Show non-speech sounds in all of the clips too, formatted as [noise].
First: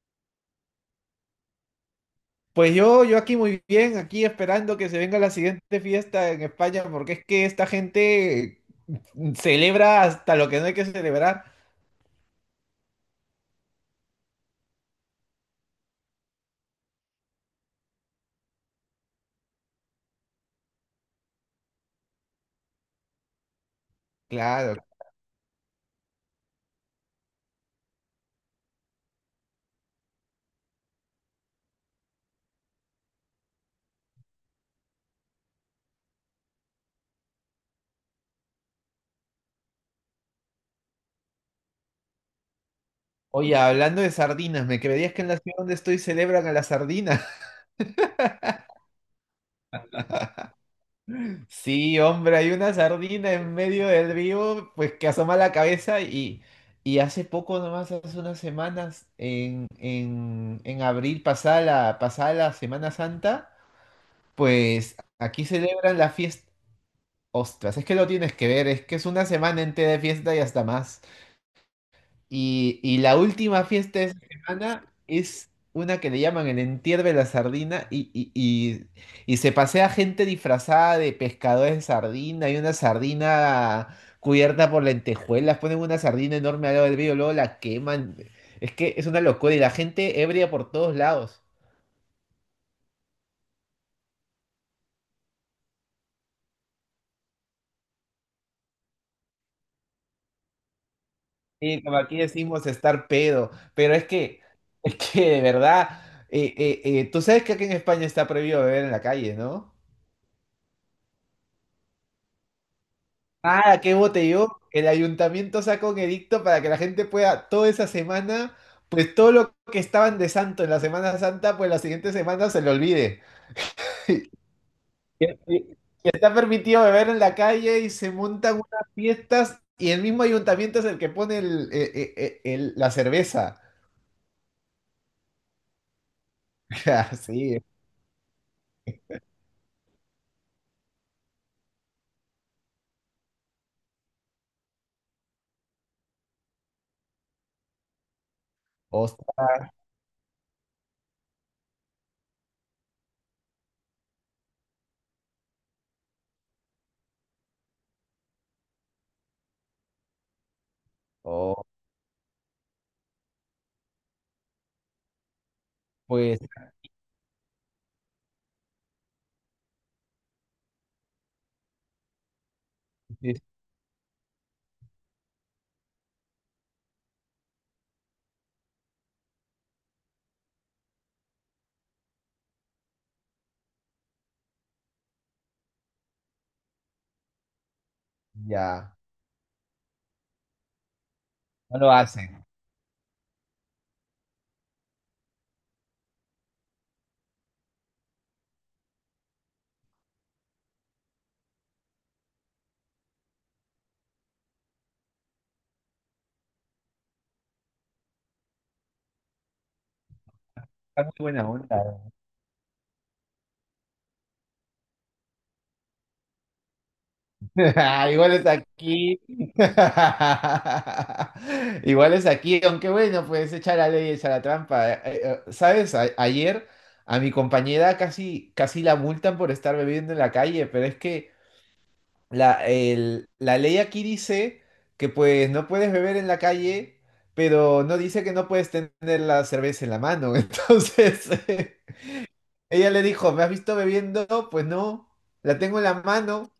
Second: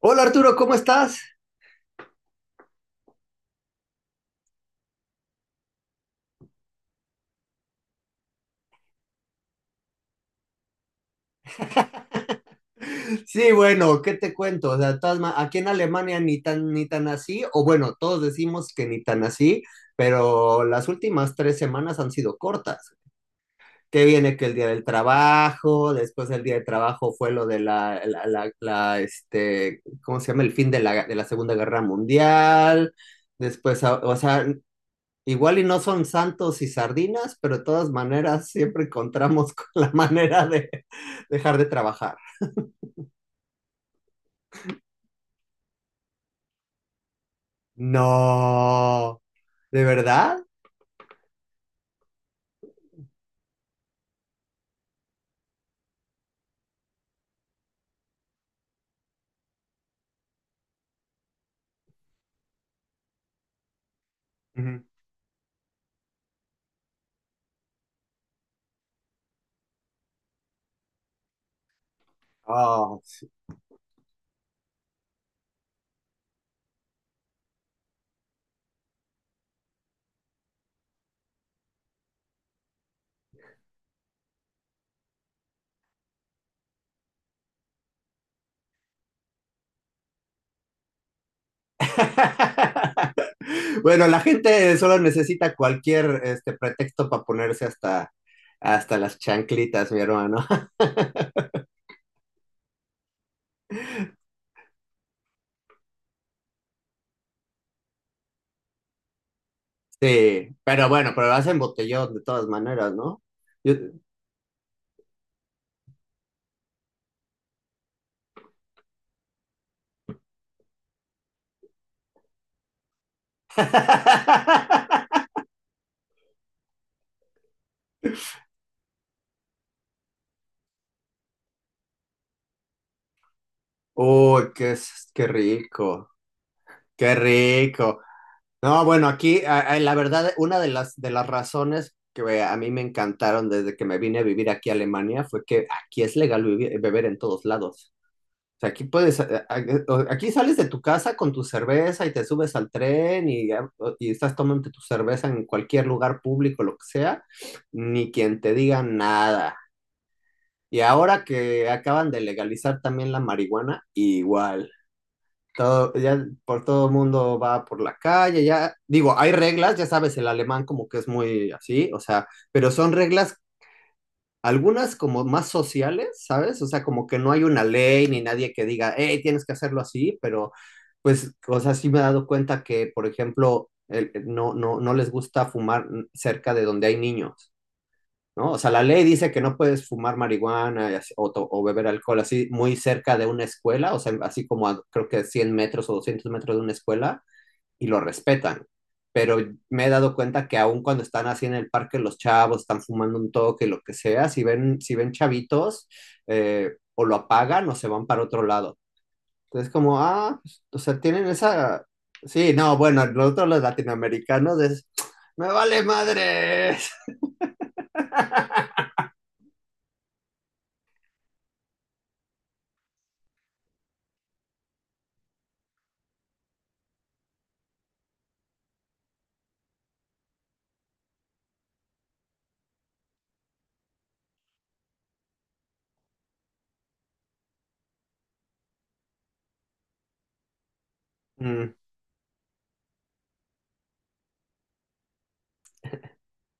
Hola Arturo, ¿cómo estás? Pues yo aquí muy bien, aquí esperando que se venga la siguiente fiesta en España, porque es que esta gente celebra hasta lo que no hay que celebrar. Sí, bueno, ¿qué te cuento? O sea, aquí en Alemania ni tan así, o bueno, todos decimos que ni tan así, pero las últimas 3 semanas han sido cortas. Que viene que el día Claro. del trabajo, después del día del trabajo fue lo de la, este, ¿cómo se llama? El fin de la Segunda Guerra Mundial, después, o sea, igual y no son santos y sardinas, pero de todas maneras siempre encontramos [laughs] con la manera de dejar de trabajar. Oye, hablando de sardinas, ¿me creerías que en la ciudad donde estoy celebran a la sardina? [laughs] No, ¿de verdad? Sí, hombre, hay una sardina en medio del río, pues que asoma la cabeza y hace poco nomás, hace unas semanas, en abril, pasada la Semana Santa, Ujú. pues aquí celebran la fiesta. Ostras, es que lo tienes que ver, es que es una semana entera de fiesta y hasta más. Y Oh, la sí. última fiesta de esa semana es una que le llaman el entierro de la sardina, y se pasea gente disfrazada de pescadores de sardina. Hay una sardina cubierta por lentejuelas, ponen una sardina enorme al lado del río, luego la queman. Es que es una locura y la gente ebria por todos lados. [laughs] Bueno, la gente solo necesita cualquier este pretexto para ponerse hasta las chanclitas, mi hermano. [laughs] Sí, como aquí decimos estar pedo, pero es que, [laughs] es que de verdad, tú sabes que aquí en España está prohibido beber en la calle, ¿no? Sí, pero bueno, pero hacen botellón de todas maneras, ¿no? Yo- Ah, qué botellón. El ayuntamiento sacó un edicto para que la gente pueda toda esa semana, pues todo lo que estaban de santo en la Semana Santa, pues la siguiente semana se lo olvide. Y [laughs] y Está permitido beber en la calle y se montan unas fiestas y el mismo ayuntamiento es el que pone la cerveza. Uy, qué, qué rico, [laughs] qué Así, rico. No, bueno, aquí la verdad, una de las razones que a mí me encantaron desde que me vine a vivir aquí a Alemania fue que aquí es legal beber en todos lados. O sea, aquí puedes, hostia. Aquí sales de tu casa con tu cerveza y te subes al tren y estás tomando tu cerveza en cualquier lugar público, lo que sea, ni quien te diga nada. Y ahora Oh, que acaban de legalizar también la marihuana, igual. Todo, ya pues. por todo mundo va por la calle, ya, digo, hay reglas, ya sabes, el alemán como que es muy así, o sea, pero son Sí, reglas, algunas como más sociales, ¿sabes? O sea, como que no hay una ley ni nadie que diga, hey, tienes que hacerlo así, pero pues, o sea, sí me he dado cuenta que, por ejemplo, no, no, no les gusta fumar cerca de donde hay niños. ¿No? O sea, la ya, ley dice que no puedes fumar marihuana y o, o no beber lo alcohol hacen. así muy cerca de una escuela, o sea, así como a, creo que 100 metros o 200 metros de una escuela, y lo respetan. Pero me he dado cuenta que aun cuando están así en el parque los chavos, están fumando un toque, lo que sea, si ven chavitos, o lo apagan o se van para otro lado. Entonces, como, ah, pues, o sea, Está muy tienen buena esa. onda. Sí, no, bueno, nosotros los latinoamericanos es, me vale madres. [laughs] Igual es aquí. [laughs] Igual es aquí, aunque bueno, pues echa la ley, echa la trampa. ¿Sabes? Ayer a mi compañera casi la multan por estar bebiendo en la calle, pero es que la ley aquí dice que pues no puedes beber en la calle, pero no dice que no puedes tener la cerveza en la mano. [laughs] Entonces... Mm. Ella le dijo, ¿me has visto bebiendo? Pues no, la tengo en la mano.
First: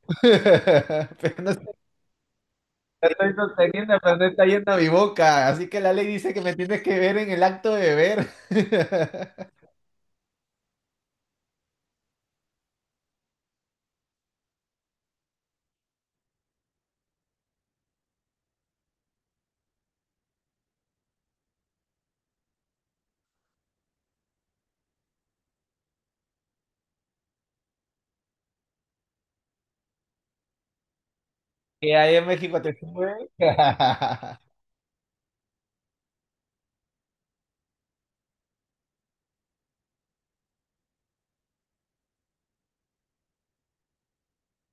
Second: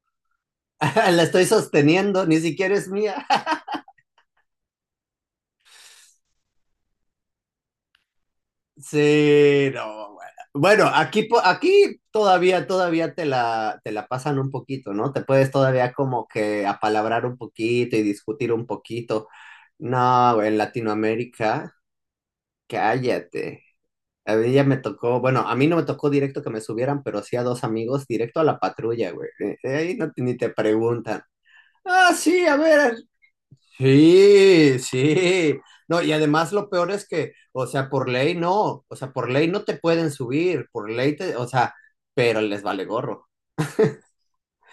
[laughs] [laughs] La Pero estoy no sé, sosteniendo, ni siquiera es la mía. estoy [laughs] sosteniendo, pero no está yendo a mi boca. Así que la ley dice que me tienes que ver en el acto de beber. [laughs] Sí, no, bueno. Bueno, aquí, aquí todavía te la pasan un poquito, ¿no? Te puedes todavía como que apalabrar un poquito y discutir un poquito. No, güey, en Latinoamérica, cállate. A mí ya me tocó, bueno, a mí no me tocó directo que me subieran, pero sí a dos amigos directo a la patrulla, güey. Ahí no, ni te preguntan. Que Ah, ahí en sí, a México te ver, suben. [laughs] sí, sí. No, y además lo peor es que, o sea, por ley no, o sea, por ley no te pueden subir, por ley te, o sea, pero les vale gorro.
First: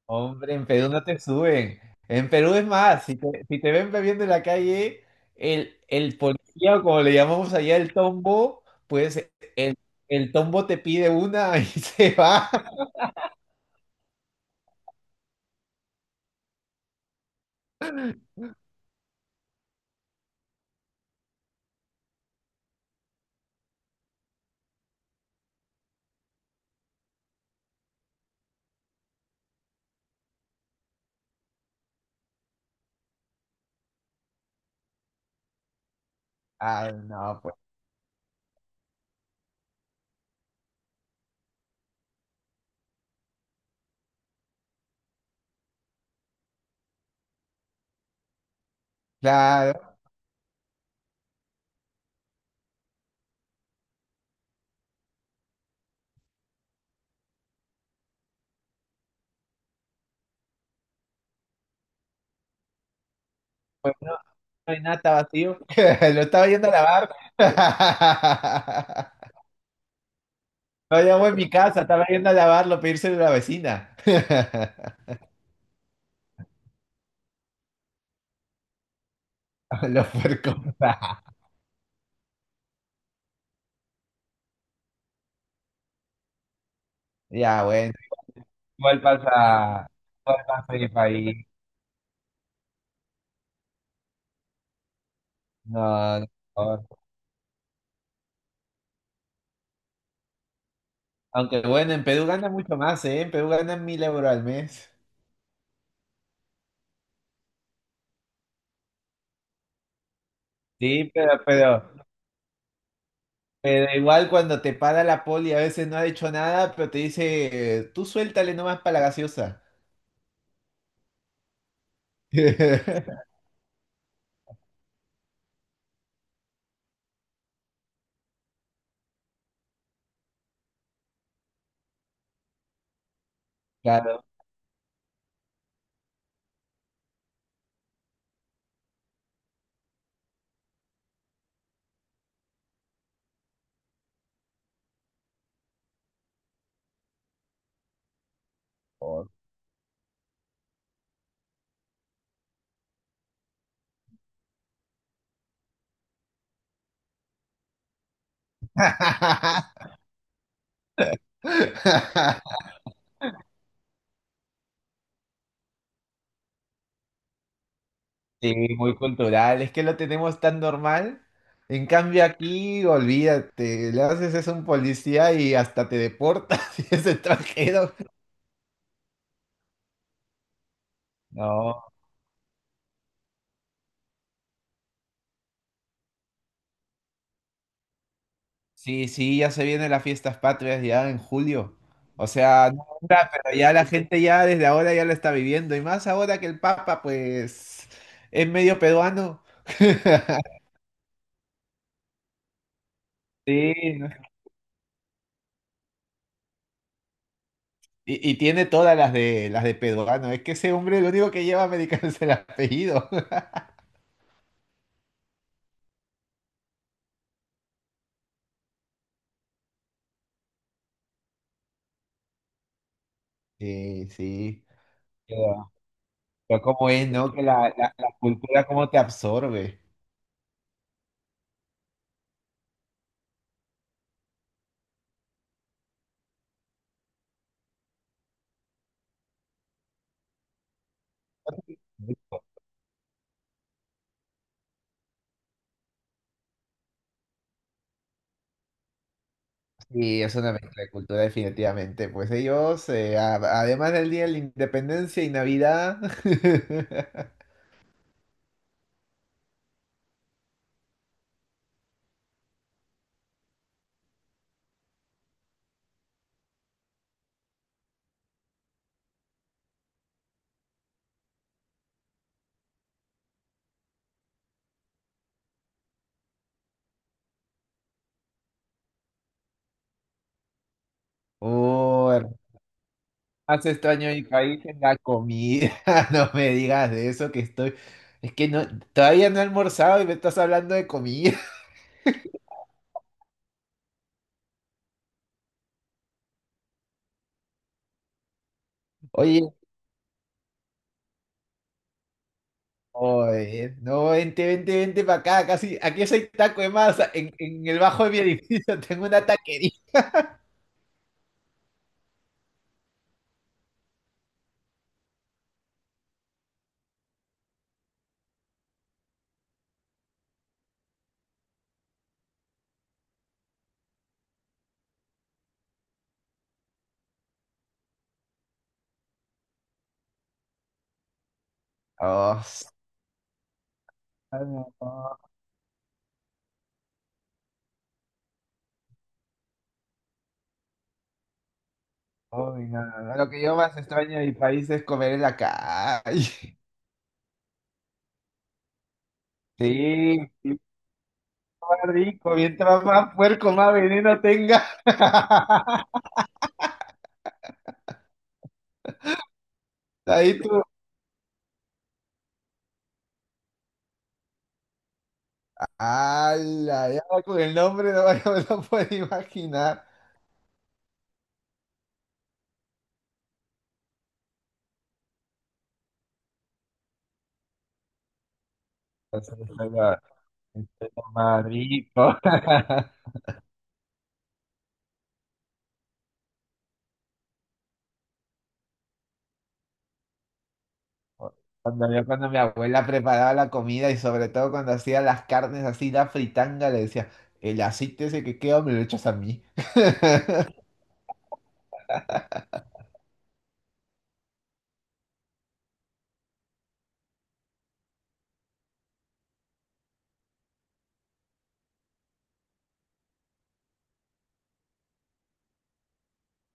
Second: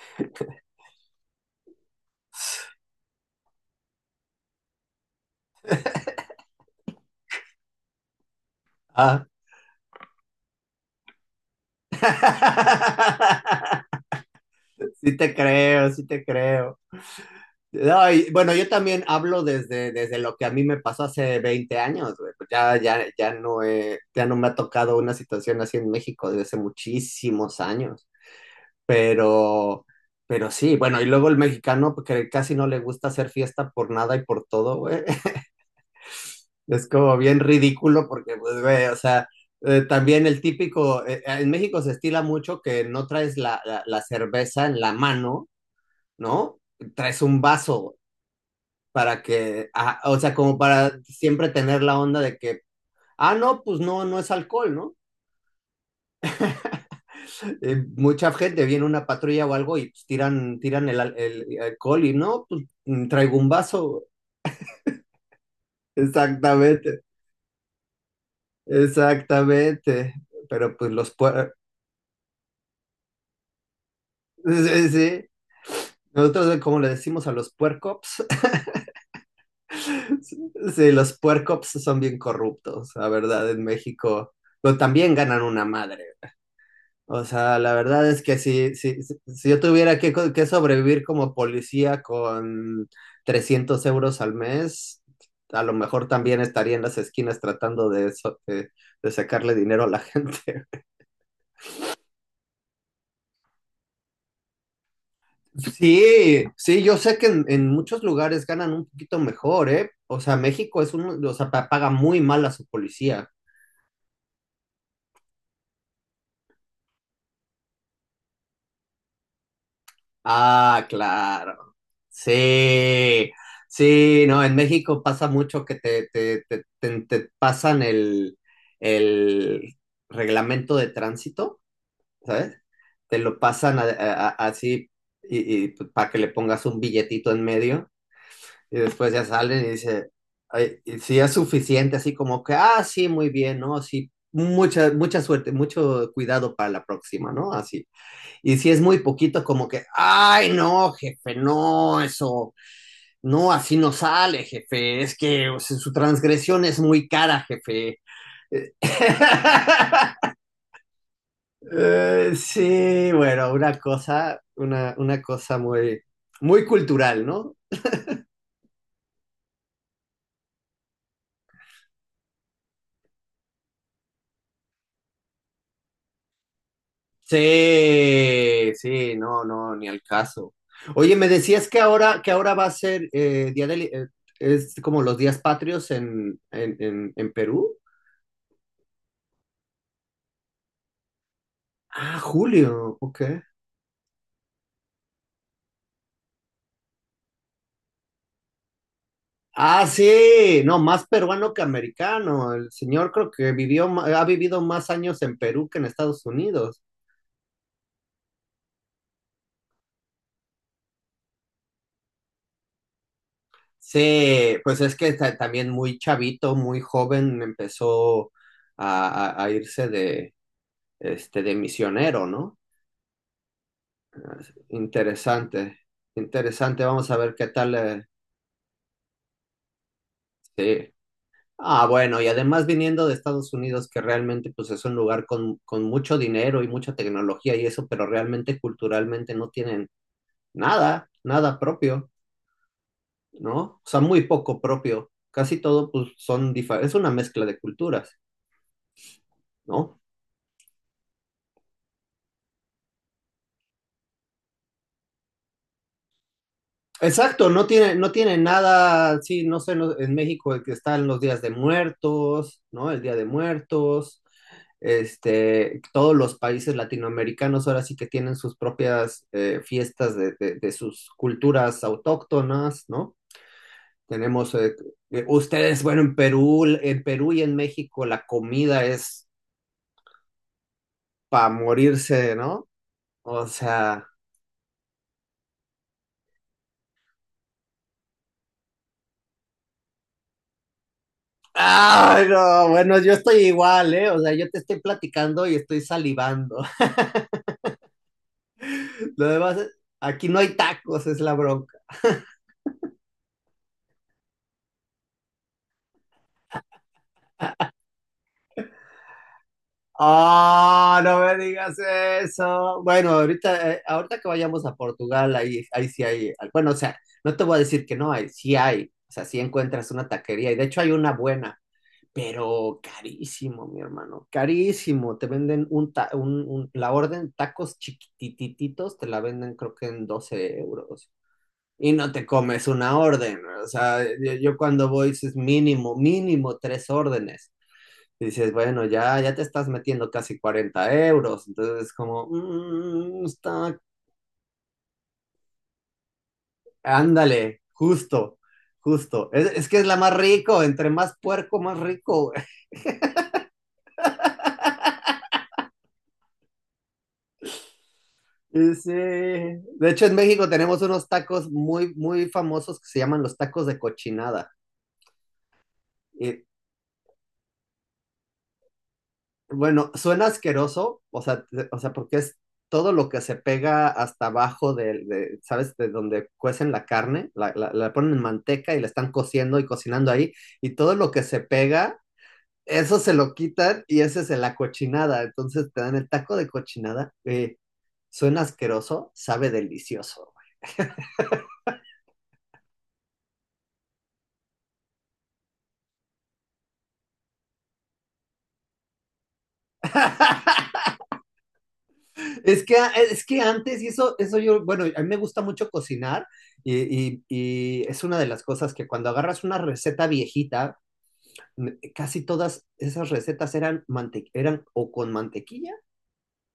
Hombre, en Perú no te suben. En Perú es más, si te ven bebiendo en la calle, el policía, o como le llamamos allá, el tombo, Ah. pues el, el tombo te pide una [laughs] y se va. [laughs] Sí te creo, sí te creo. No, y, bueno, yo también hablo desde, lo que a mí me pasó hace 20 años, güey. Pues ya, ya, ya no me ha tocado una situación así en México desde hace muchísimos años. Pero, pero sí, bueno, y luego el mexicano pues, que casi no le gusta hacer fiesta por nada y por todo, güey. [laughs] Es Ah, como bien no, pues. ridículo porque, pues, güey, o sea, también el típico, en México se estila mucho que no traes la cerveza en la mano, ¿no? Traes un vaso para que, Claro. ah, o sea, como para siempre tener la onda de que, ah, no, pues no, no es alcohol, ¿no? Mucha gente viene una patrulla o algo y pues, tiran el alcohol y no, pues traigo un Pues vaso. no, no hay nada, está vacío. [laughs] Lo estaba yendo a Exactamente, lavar. [laughs] exactamente. Pero pues No los llevo en mi puer... casa, estaba yendo a lavarlo, pedírselo a la vecina. [laughs] Sí, [laughs] sí. Nosotros, como le decimos a los puercops, Los [laughs] puercos. sí, los puercops son bien corruptos, la verdad, en México. Pero también ganan una madre. O sea, Ya, la bueno. verdad es que si, Igual si, si si yo pasa, tuviera que, igual que pasa en mi sobrevivir como país. policía con 300 euros al mes, a lo mejor No, no. también estaría en las No. esquinas tratando de sacarle dinero a la gente. Aunque bueno, en Perú gana mucho más, ¿eh? En Perú ganan 1000 euros al mes. [laughs] Sí, sí, yo sé que en muchos lugares ganan un poquito mejor, ¿eh? O sea, México es Sí, un, o sea, paga muy mal a su policía. pero igual cuando te para la poli a veces no ha hecho nada, pero te dice, tú suéltale nomás para la gaseosa. Ah, claro. [laughs] Sí, sí, no, en México pasa mucho que te pasan el, reglamento de tránsito, ¿sabes? Te lo pasan Claro. Así y para que le pongas un billetito en medio y después ya salen y dice, "Ay, y si es suficiente, así como que, ah, sí, muy bien, ¿no? Sí, mucha, mucha suerte, mucho cuidado para la próxima, ¿no?" Así. Y si es muy poquito, como que, ay, no, jefe, no, eso, no, así no sale, jefe, es que o sea, su transgresión es muy cara, jefe. [laughs] [laughs] Sí, bueno, una cosa, una cosa muy, muy cultural, ¿no? Sí, muy cultural. Es que lo tenemos tan normal. En cambio aquí, olvídate, le haces eso a un policía y hasta te deportas [laughs] si es extranjero. Sí, sí, no, no, ni al caso. Oye, me decías que No, ahora, que ahora va a ser día del es como los días patrios en Perú. sí, sí, ya se vienen las fiestas patrias ya en julio. Ah, O sea, no julio, ok. ahora, pero ya la gente ya desde ahora ya lo está viviendo. Y más ahora que el Papa, pues, es medio peruano. [laughs] Ah, sí, no, más peruano que americano. El señor creo que Sí, no. ha vivido más años en Perú que en Estados Unidos. Y, y tiene todas las de Pedoano. Es que ese hombre lo único que lleva americano [laughs] es el apellido. [laughs] Sí, pues es que también muy chavito, muy joven, empezó a irse de, de misionero, ¿no? Sí, sí. Pero, Interesante, pero interesante. cómo es, Vamos a ¿no? ver Que qué la, tal. la, la cultura cómo te absorbe. Sí. Ah, bueno, y además viniendo de Estados Unidos, que realmente pues es un lugar con, mucho dinero y mucha tecnología y eso, pero realmente culturalmente no tienen nada, nada propio, ¿no? O sea, muy poco propio. Casi todo, pues, son diferentes, es una mezcla de culturas, ¿no? Sí, es una mezcla de cultura definitivamente. Pues ellos, además del Día de la Independencia y Navidad, [laughs] Exacto, no tiene nada, sí, no sé, en México el que están los días de muertos, ¿no? El Día de Muertos, todos los países latinoamericanos ahora sí que tienen sus propias fiestas de sus culturas autóctonas, ¿no? Tenemos, ustedes, bueno, en Perú y en México la comida es para oh, morirse, hermano, ¿no? O más sea, extraño de mi país es la comida. [laughs] No me digas de eso que estoy... Es que no, todavía no he almorzado y me estás hablando de comida. [laughs] ay, no, bueno, yo estoy igual, ¿eh? O sea, yo te estoy platicando y estoy salivando. [laughs] Lo Oye. demás, aquí no hay tacos, es la bronca. Oye, no, vente para acá, casi, aquí soy taco de masa, en el bajo de mi edificio [laughs] tengo una taquería. Ah, no me digas eso. Bueno, ahorita que vayamos a Portugal, ahí sí hay, bueno, o sea, no te voy a decir que no hay, sí hay, o sea, sí encuentras una taquería y de hecho hay una buena. Pero carísimo, mi hermano, carísimo. Te venden un, ta- un- la orden tacos chiquitititos, te la venden creo que en 12 euros. Y no te Oh, s- comes una orden, o sea, yo, ay, yo no, cuando voy dices mínimo, mínimo tres órdenes. Y dices, bueno, ya, ya te estás metiendo casi 40 euros. Entonces es como, ay, no, no, no. No Lo que yo más está, extraño de mi país es comer en la calle. [laughs] ándale, justo, justo. Es que es la más Sí, sí, rico, entre más puerco, más más rico. rico, mientras más puerco, más veneno tenga. [laughs] Sí, sí. De hecho en Ahí México tú, tenemos unos tacos muy, muy famosos que se llaman los tacos de cochinada. Y ala, ya con el nombre no, [laughs] no me lo puedo imaginar. bueno, suena asqueroso, o sea, o sea, porque es todo lo que se pega hasta abajo de, ¿sabes? De donde cuecen la carne, la ponen en manteca y la están cociendo y Eso cocinando ahí, y es todo lo lo que se más pega, rico. eso [laughs] se lo quitan y ese es la cochinada. Entonces te dan el taco de cochinada. Suena asqueroso, sabe delicioso. Cuando yo, cuando mi abuela preparaba la comida y sobre todo cuando hacía las carnes así, la fritanga, le decía, el aceite ese que queda me lo echas a mí. [laughs] Es que, ah, es que antes, y eso yo, bueno, a mí me gusta mucho cocinar y es una de las cosas que cuando agarras una receta viejita, casi todas esas recetas eran o con mantequilla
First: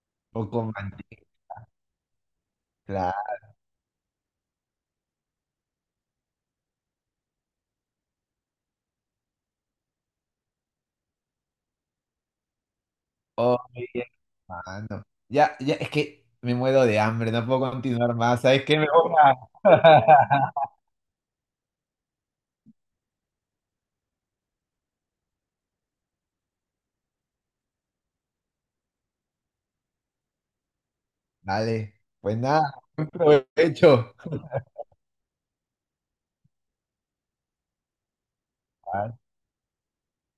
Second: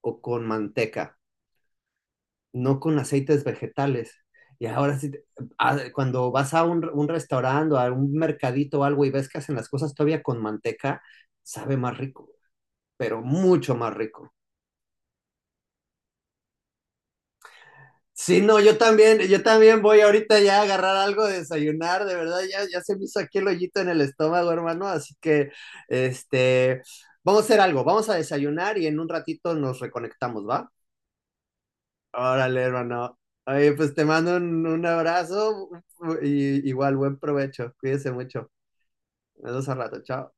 o O con con manteca, manteca. no con Claro. aceites vegetales. Y ahora sí, ah, cuando vas a un, restaurante o a un mercadito o algo y ves que hacen las cosas todavía con manteca, sabe más rico, pero mucho Oye, más rico. hermano. Ya, ya, es que me muero de hambre, no puedo continuar Sí, más. no, ¿Sabes qué? Me voy a... yo también voy ahorita [laughs] ya a agarrar algo de desayunar, de verdad, ya, se me hizo aquí el hoyito en el estómago, hermano, así que, este, vamos a hacer algo, vamos a desayunar y en un ratito nos reconectamos, ¿va? Dale, pues Órale, nada, buen hermano. Oye, pues te provecho. mando un, abrazo y igual buen provecho, cuídese mucho. Nos vemos al rato, chao.